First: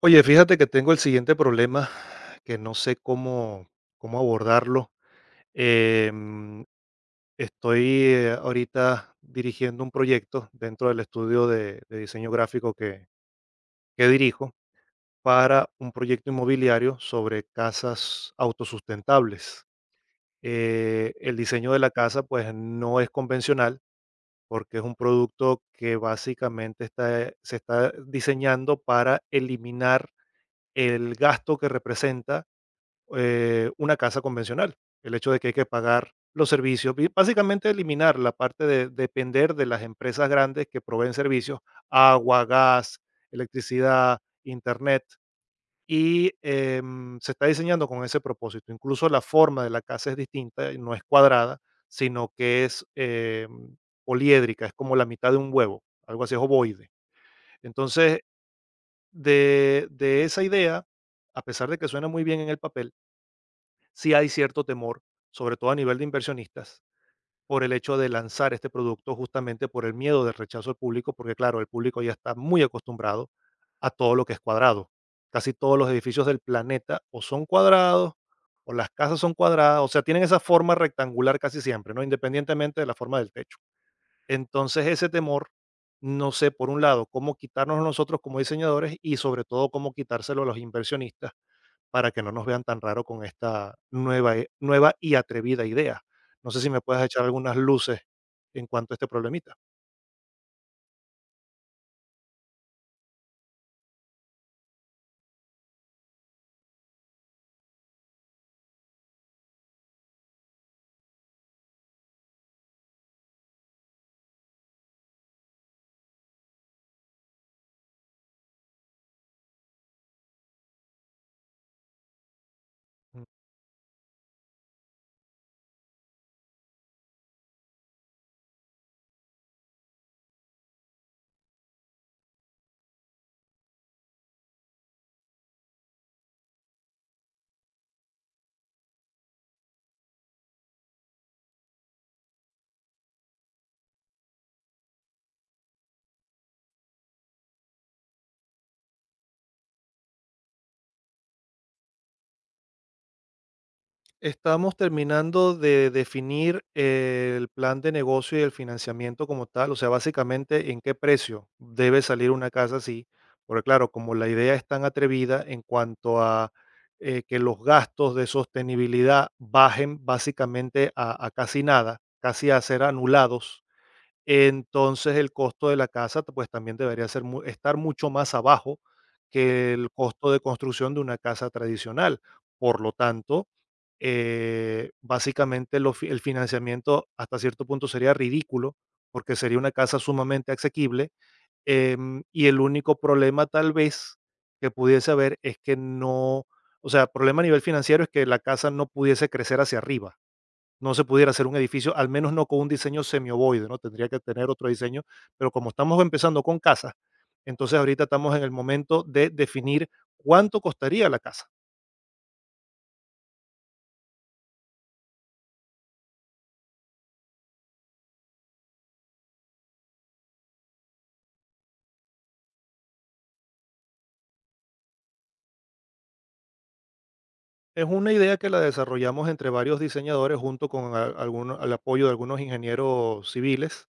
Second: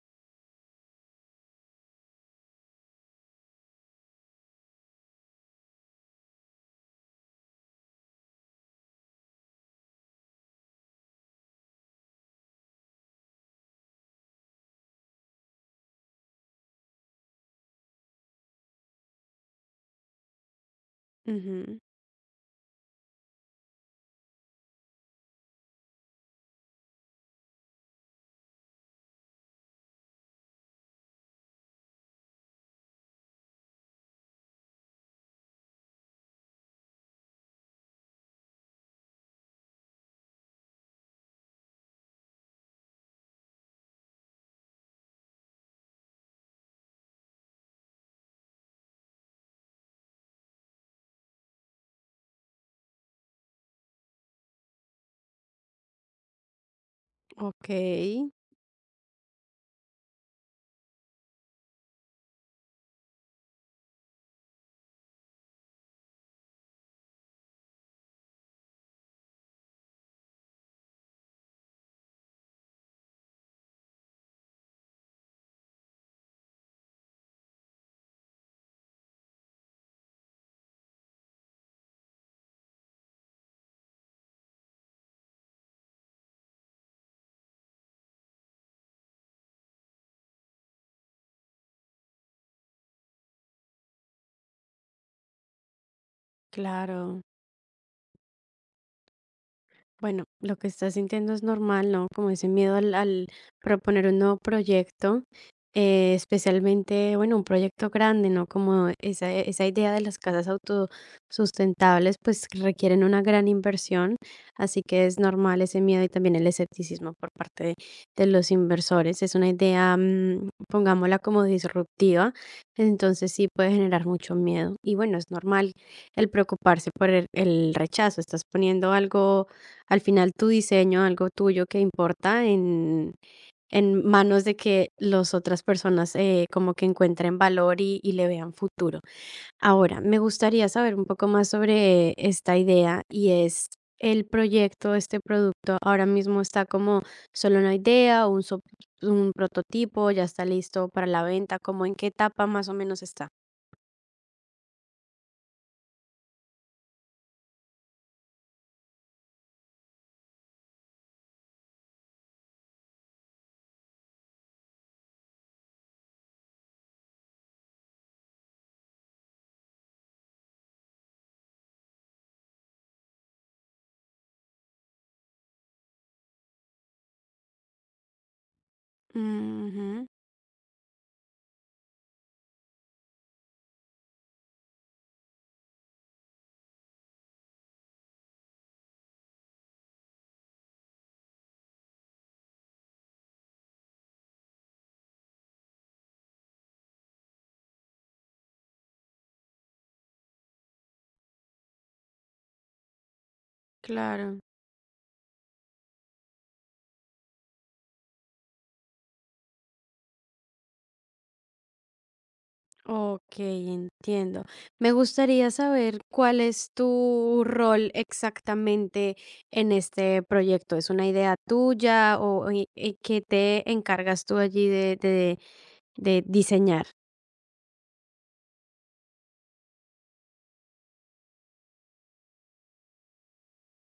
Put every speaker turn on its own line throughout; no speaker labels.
Oye, fíjate que tengo el siguiente problema que no sé cómo abordarlo. Em, Estoy ahorita dirigiendo un proyecto dentro del estudio de diseño gráfico que dirijo para un proyecto inmobiliario sobre casas autosustentables. El diseño de
Ujú,
la casa pues no es convencional porque es un producto que básicamente se está diseñando para eliminar el gasto que representa una casa convencional. El hecho de que hay que pagar los servicios, básicamente eliminar la parte de depender de las empresas grandes que proveen servicios, agua, gas, electricidad, internet, y se está diseñando con ese propósito. Incluso la forma de la casa es distinta, no es cuadrada, sino que es poliédrica, es como la mitad de un huevo, algo así, es ovoide. Entonces,
okey,
de esa idea, a pesar de que suena muy bien en el papel, sí hay cierto temor, sobre todo a nivel de inversionistas, por el hecho de lanzar este producto justamente por el miedo del rechazo del público, porque claro, el público ya está muy acostumbrado a todo lo que es cuadrado. Casi todos los edificios del planeta o son cuadrados, o las casas son cuadradas, o sea, tienen esa forma rectangular casi siempre, ¿no? Independientemente de la forma del techo. Entonces, ese temor, no sé, por un lado, cómo quitarnos nosotros como diseñadores y sobre todo cómo quitárselo a los inversionistas para que no nos vean tan raro con esta nueva, nueva y atrevida idea. No sé si me puedes
claro.
echar algunas luces en cuanto a este problemita.
Bueno, lo que estás sintiendo es normal, ¿no? Como ese miedo al proponer un nuevo proyecto, especialmente, bueno, un proyecto grande, ¿no? Como esa idea de las casas autosustentables, pues requieren una gran inversión, así que es normal ese miedo y también el escepticismo por parte de los inversores. Es una idea, mm, pongámosla como disruptiva,
Mm.
entonces sí puede generar mucho miedo. Y bueno, es normal el preocuparse por el rechazo, estás poniendo algo al final tu diseño, algo tuyo que importa en manos de que las otras personas como que encuentren valor y le vean futuro. Ahora, me gustaría saber un poco más sobre esta idea y es el proyecto, este producto ahora mismo está como solo una idea, un prototipo, ya está listo para la venta, como en qué etapa más o menos está.
Estamos terminando de definir el plan de negocio y el financiamiento como tal, o sea, básicamente en qué precio debe salir una casa así, porque claro, como la idea es tan atrevida en cuanto a que los gastos de sostenibilidad bajen básicamente a casi nada, casi a ser anulados entonces el costo de la casa, pues también debería ser estar mucho más abajo que el
Ujú,
costo de construcción de una casa tradicional. Por lo tanto, básicamente el financiamiento hasta cierto punto sería ridículo porque sería una casa sumamente asequible y el único problema tal vez que pudiese haber es que no, o sea, problema a nivel financiero es que la casa no pudiese crecer hacia arriba, no se pudiera hacer un edificio, al menos no con un diseño semiovoide, ¿no? Tendría que
claro.
tener otro diseño, pero como estamos empezando con casas, entonces ahorita estamos en el momento de definir cuánto costaría la casa.
Ok, entiendo. Me gustaría saber cuál es tu rol exactamente en este proyecto. ¿Es una idea tuya o y qué te encargas tú allí de diseñar?
Es una idea que la desarrollamos entre varios diseñadores junto con al apoyo de algunos ingenieros civiles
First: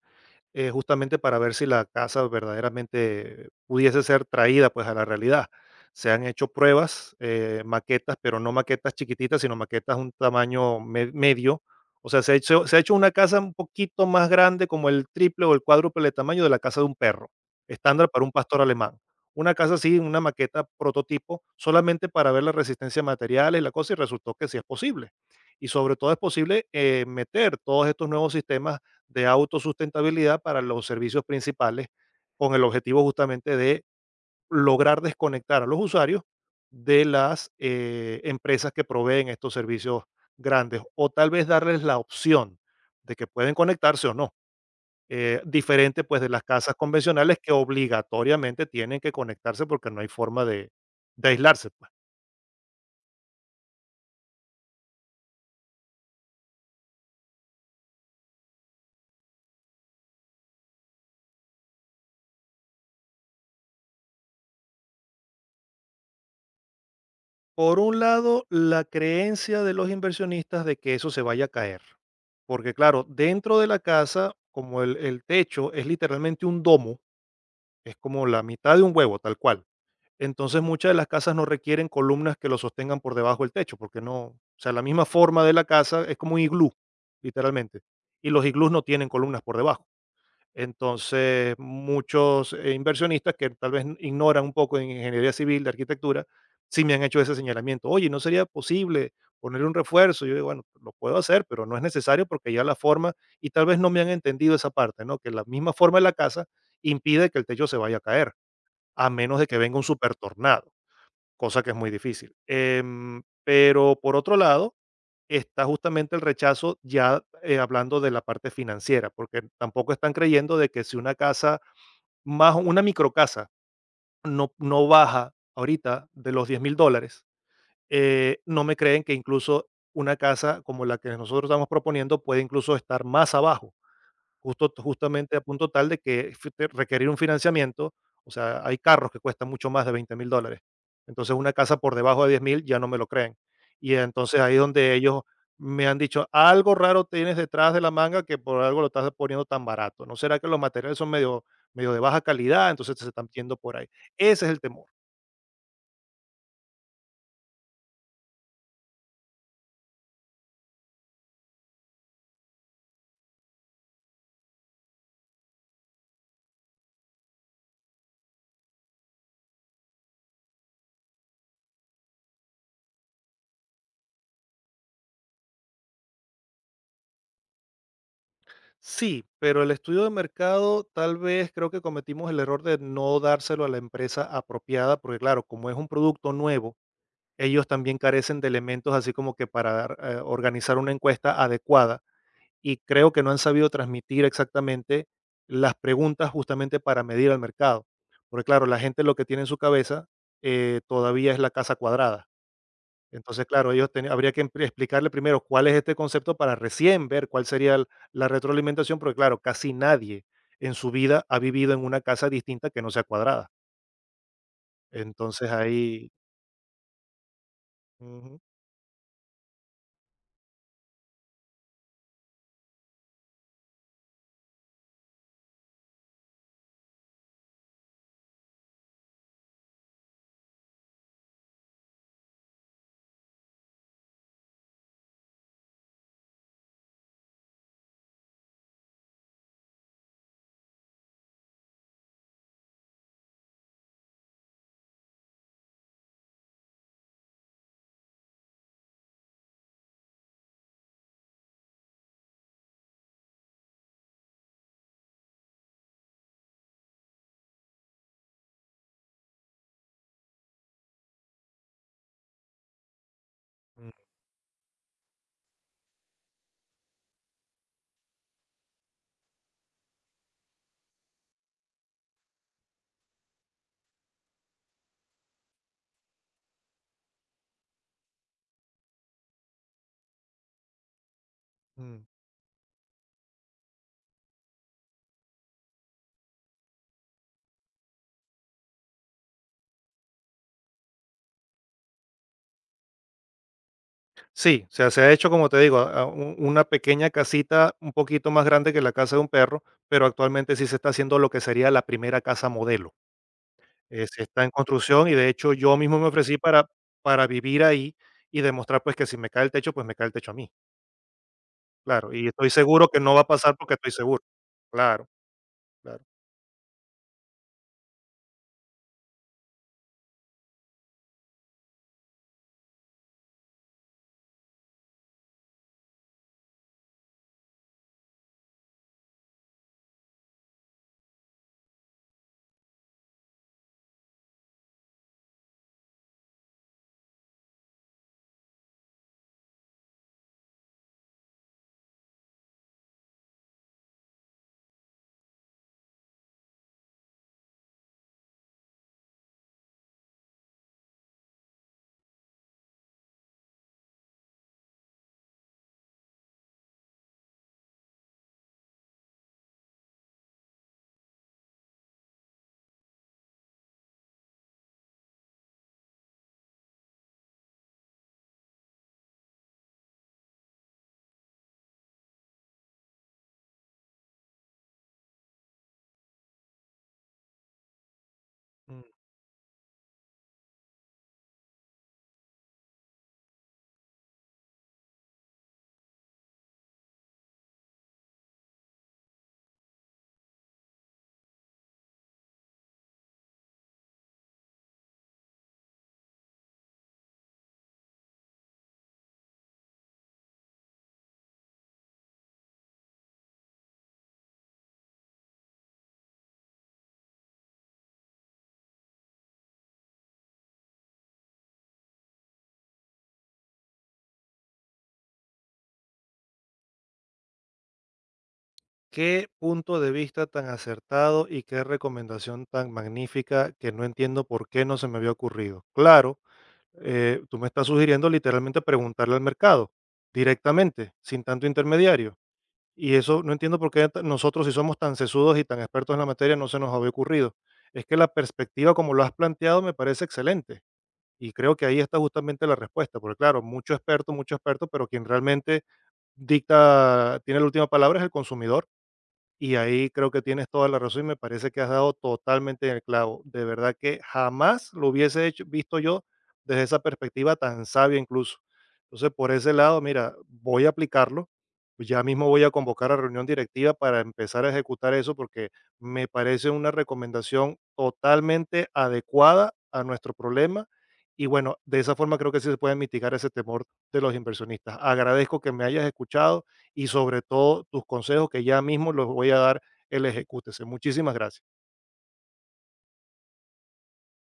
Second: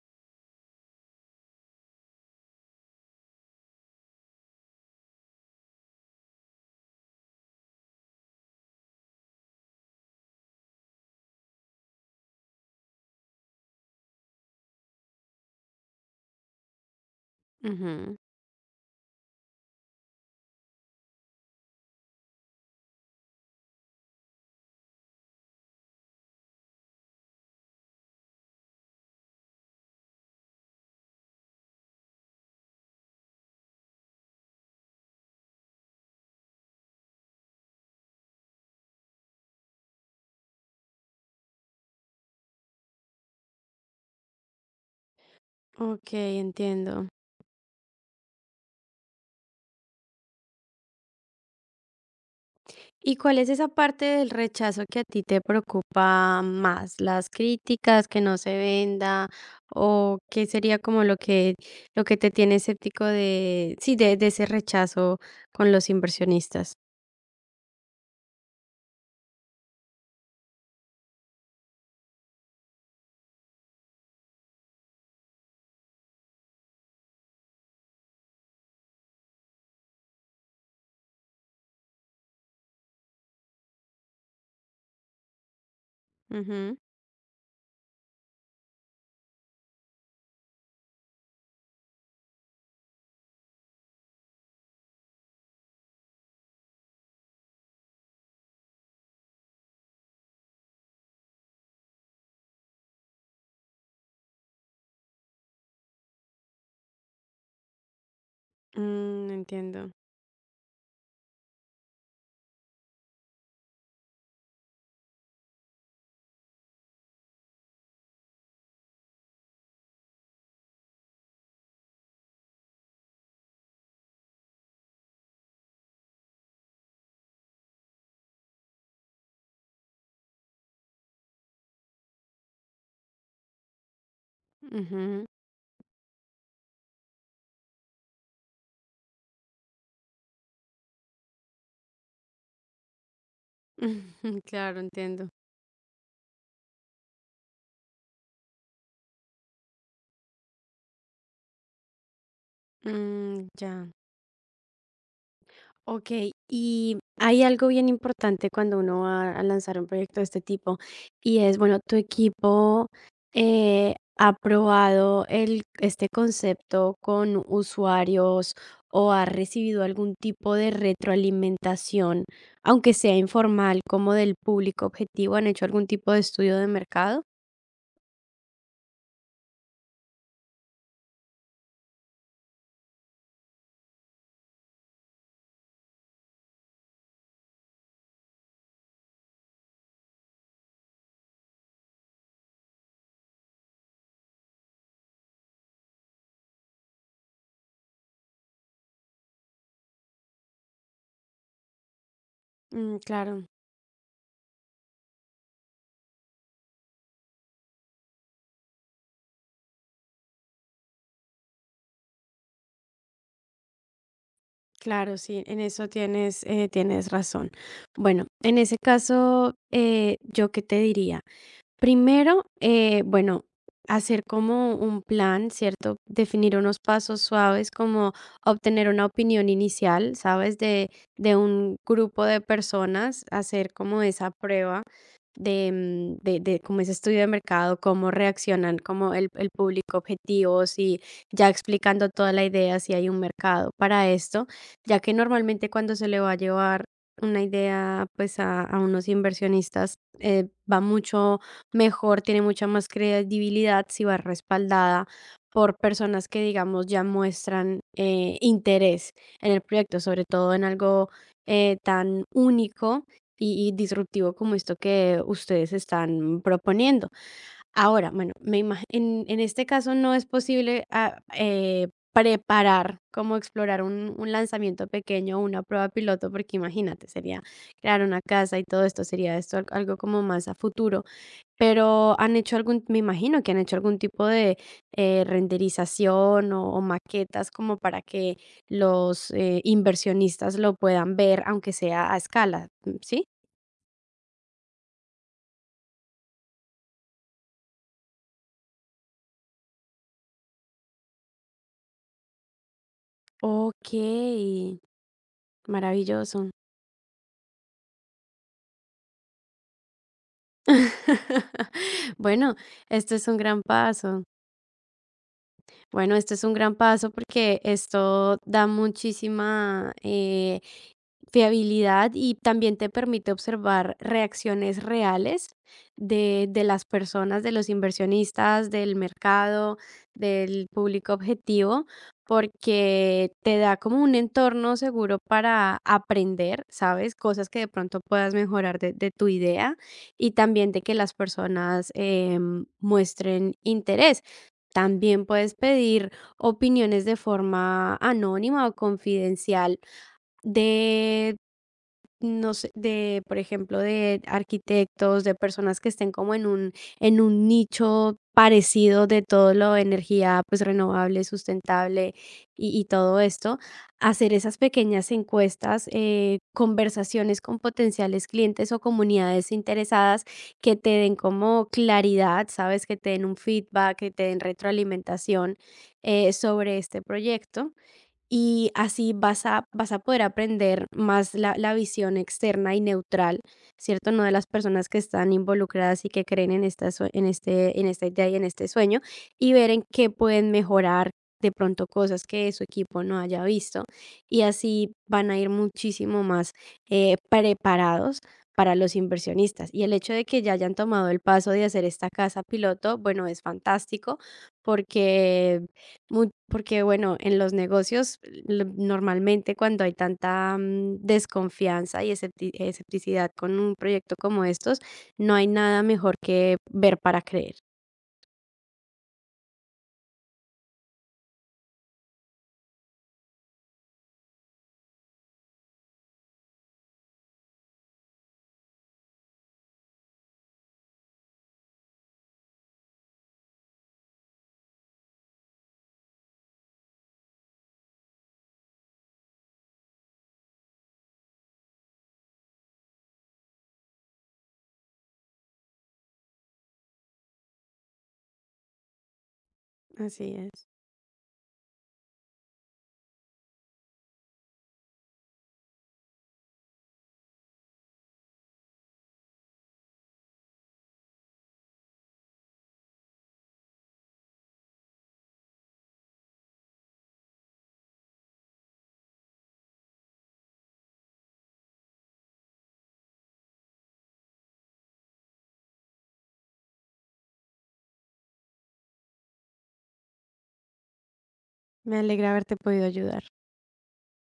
justamente para ver si la casa verdaderamente pudiese ser traída pues a la realidad. Se han hecho pruebas, maquetas, pero no maquetas chiquititas, sino maquetas un tamaño medio. O sea, se ha hecho una casa un poquito más grande, como el triple o el cuádruple de tamaño de la casa de un perro, estándar
Ujú.
para un pastor alemán. Una casa así, una maqueta prototipo, solamente para ver la resistencia a materiales y la cosa, y resultó que sí es posible. Y sobre todo es posible meter todos estos nuevos sistemas de autosustentabilidad para los servicios principales con el objetivo justamente de lograr desconectar a los usuarios de las empresas que proveen estos servicios grandes o tal vez darles la opción de que pueden conectarse o no. Eh, diferente
Ok,
pues de las casas
entiendo.
convencionales que obligatoriamente tienen que conectarse porque no hay forma de aislarse pues.
¿Y cuál es esa parte del rechazo que a ti te preocupa más? ¿Las críticas, que no se venda? ¿O qué sería como lo que te tiene escéptico de, de ese rechazo con los inversionistas?
Por un lado, la creencia de los inversionistas de que eso se vaya a caer, porque claro, dentro de la casa, como el techo es literalmente un domo, es como la mitad de un huevo, tal cual. Entonces muchas de las casas no requieren columnas que lo sostengan por debajo del techo, porque no, o sea, la misma forma de la casa es como un iglú,
Ujú.
literalmente. Y los iglús no tienen columnas por debajo. Entonces, muchos inversionistas que tal vez ignoran un poco en ingeniería civil, de arquitectura, sí me han hecho ese señalamiento. Oye, ¿no sería posible poner un refuerzo? Yo digo, bueno, lo puedo hacer, pero no es necesario porque ya la forma, y tal vez no me han entendido esa parte, ¿no? Que la misma forma de la casa impide que el techo se vaya a caer, a
Mm,
menos de que venga un
entiendo.
super tornado, cosa que es muy difícil. Em, pero por otro lado, está justamente el rechazo ya hablando de la parte financiera, porque tampoco están creyendo de que si una casa, más una microcasa, no baja ahorita de los $10,000, no me creen que incluso una casa como la que nosotros estamos proponiendo puede incluso estar más abajo
Ujú.
justamente a punto tal de que requerir un financiamiento, o sea, hay carros que cuestan mucho más de $20,000. Entonces una casa por debajo de 10,000 ya no me lo creen. Y entonces ahí es
Claro,
donde ellos
entiendo.
me han dicho, algo raro tienes detrás de la manga que por algo lo estás poniendo tan barato. ¿No será que los materiales son medio de baja calidad? Entonces se están
Mm,
yendo por ahí.
ya.
Ese es el temor.
Ok, y hay algo bien importante cuando uno va a lanzar un proyecto de este tipo y es, bueno, tu equipo ha probado este concepto con usuarios o ha recibido algún tipo de retroalimentación, aunque sea informal, como del público objetivo, ¿han hecho algún tipo de estudio de mercado?
Sí, pero el estudio de mercado tal vez creo que cometimos el error de no dárselo a la empresa apropiada, porque claro, como es un producto nuevo, ellos también carecen de elementos así como que para dar, organizar una encuesta adecuada y creo que no han sabido transmitir exactamente las preguntas justamente para medir al mercado. Porque claro, la gente lo que tiene en su cabeza todavía es la casa cuadrada.
Mm,
Entonces,
claro.
claro, habría que explicarle primero cuál es este concepto para recién ver cuál sería la retroalimentación, porque claro, casi nadie en su vida ha vivido en una casa distinta que no sea cuadrada.
Claro, sí,
Entonces
en eso
ahí...
tienes, tienes razón. Bueno,
Ujú,
en ese caso, ¿yo qué te diría? Primero, bueno, hacer como un plan, ¿cierto? Definir unos pasos suaves, como obtener una opinión inicial, ¿sabes? De un grupo de personas, hacer como esa prueba de, de como ese estudio de mercado, cómo reaccionan, como el público objetivo, si ya explicando toda la idea, si hay un mercado para esto ya que normalmente cuando se le va a llevar una idea pues a unos inversionistas va mucho mejor, tiene mucha más credibilidad si va respaldada por personas que digamos ya muestran interés en el proyecto, sobre todo en algo tan único y disruptivo como esto que ustedes están proponiendo. Ahora, bueno, me ima en este caso no es posible, preparar, como explorar un lanzamiento pequeño, o una prueba piloto, porque imagínate, sería crear una casa y todo esto, sería esto al algo como más a futuro,
ujú.
pero, ¿han hecho algún? Me imagino que han hecho algún tipo de, renderización o maquetas como para que los inversionistas lo puedan ver, aunque sea a escala, ¿sí?
Sí, o sea, se ha hecho, como te digo, una pequeña casita un poquito más grande que la casa de un perro, pero actualmente sí se está haciendo lo que sería la primera casa modelo. Se está en
Okey,
construcción y de hecho yo mismo me ofrecí
maravilloso.
para vivir ahí y demostrar pues que si me cae el techo, pues me cae el techo a mí, claro. Y estoy
Bueno,
seguro que no
esto
va a
es un
pasar
gran
porque estoy seguro,
paso.
claro, claro.
Bueno, esto es un gran paso porque esto da muchísima fiabilidad y también te permite observar reacciones reales de las personas, de los inversionistas, del mercado, del público objetivo, porque te da como un entorno seguro para aprender, ¿sabes? Cosas que de pronto puedas mejorar de tu idea y también de que las personas muestren interés. También puedes pedir opiniones de forma anónima o confidencial de no sé, de, por ejemplo, de arquitectos, de personas que estén como en en un nicho parecido de todo lo de energía pues renovable, sustentable y todo esto, hacer esas pequeñas encuestas, conversaciones con potenciales clientes o comunidades interesadas que te den como claridad, sabes, que te den un feedback, que te den retroalimentación sobre este proyecto y
Mm.
así vas a poder aprender más la visión externa y neutral, ¿cierto? No de las personas que están involucradas y que creen en en en esta idea y en este sueño y ver en qué pueden mejorar de pronto cosas que su equipo no haya visto y así van a ir muchísimo más preparados para los inversionistas. Y el hecho de que ya hayan tomado el paso de hacer esta casa piloto, bueno, es fantástico porque Mu porque, bueno, en los negocios, l normalmente cuando hay tanta, mm, desconfianza y escepticidad con un proyecto como estos, no hay nada mejor que ver para creer.
Qué punto de vista tan acertado y qué recomendación tan magnífica que no entiendo por qué no se me había ocurrido. Claro, eh, tú me estás sugiriendo literalmente preguntarle al mercado directamente, sin tanto intermediario. Y eso no entiendo por qué nosotros, si somos tan sesudos y tan expertos en la materia, no se nos había ocurrido. Es que la perspectiva, como lo has planteado, me parece excelente. Y creo que ahí está justamente la respuesta, porque claro, mucho experto, pero quien realmente dicta, tiene la última palabra es el consumidor. Y ahí creo que
Así
tienes toda
es.
la razón y me parece que has dado totalmente en el clavo. De verdad que jamás lo hubiese visto yo desde esa perspectiva tan sabia incluso. Entonces, por ese lado, mira, voy a aplicarlo pues. Ya mismo voy a convocar a reunión directiva para empezar a ejecutar eso porque me parece una recomendación totalmente adecuada a nuestro problema. Y bueno, de esa forma creo que sí se puede mitigar ese temor de los inversionistas. Agradezco que me hayas escuchado y sobre todo tus consejos que ya mismo los voy a dar el ejecútese. Muchísimas gracias.
Me alegra haberte podido ayudar.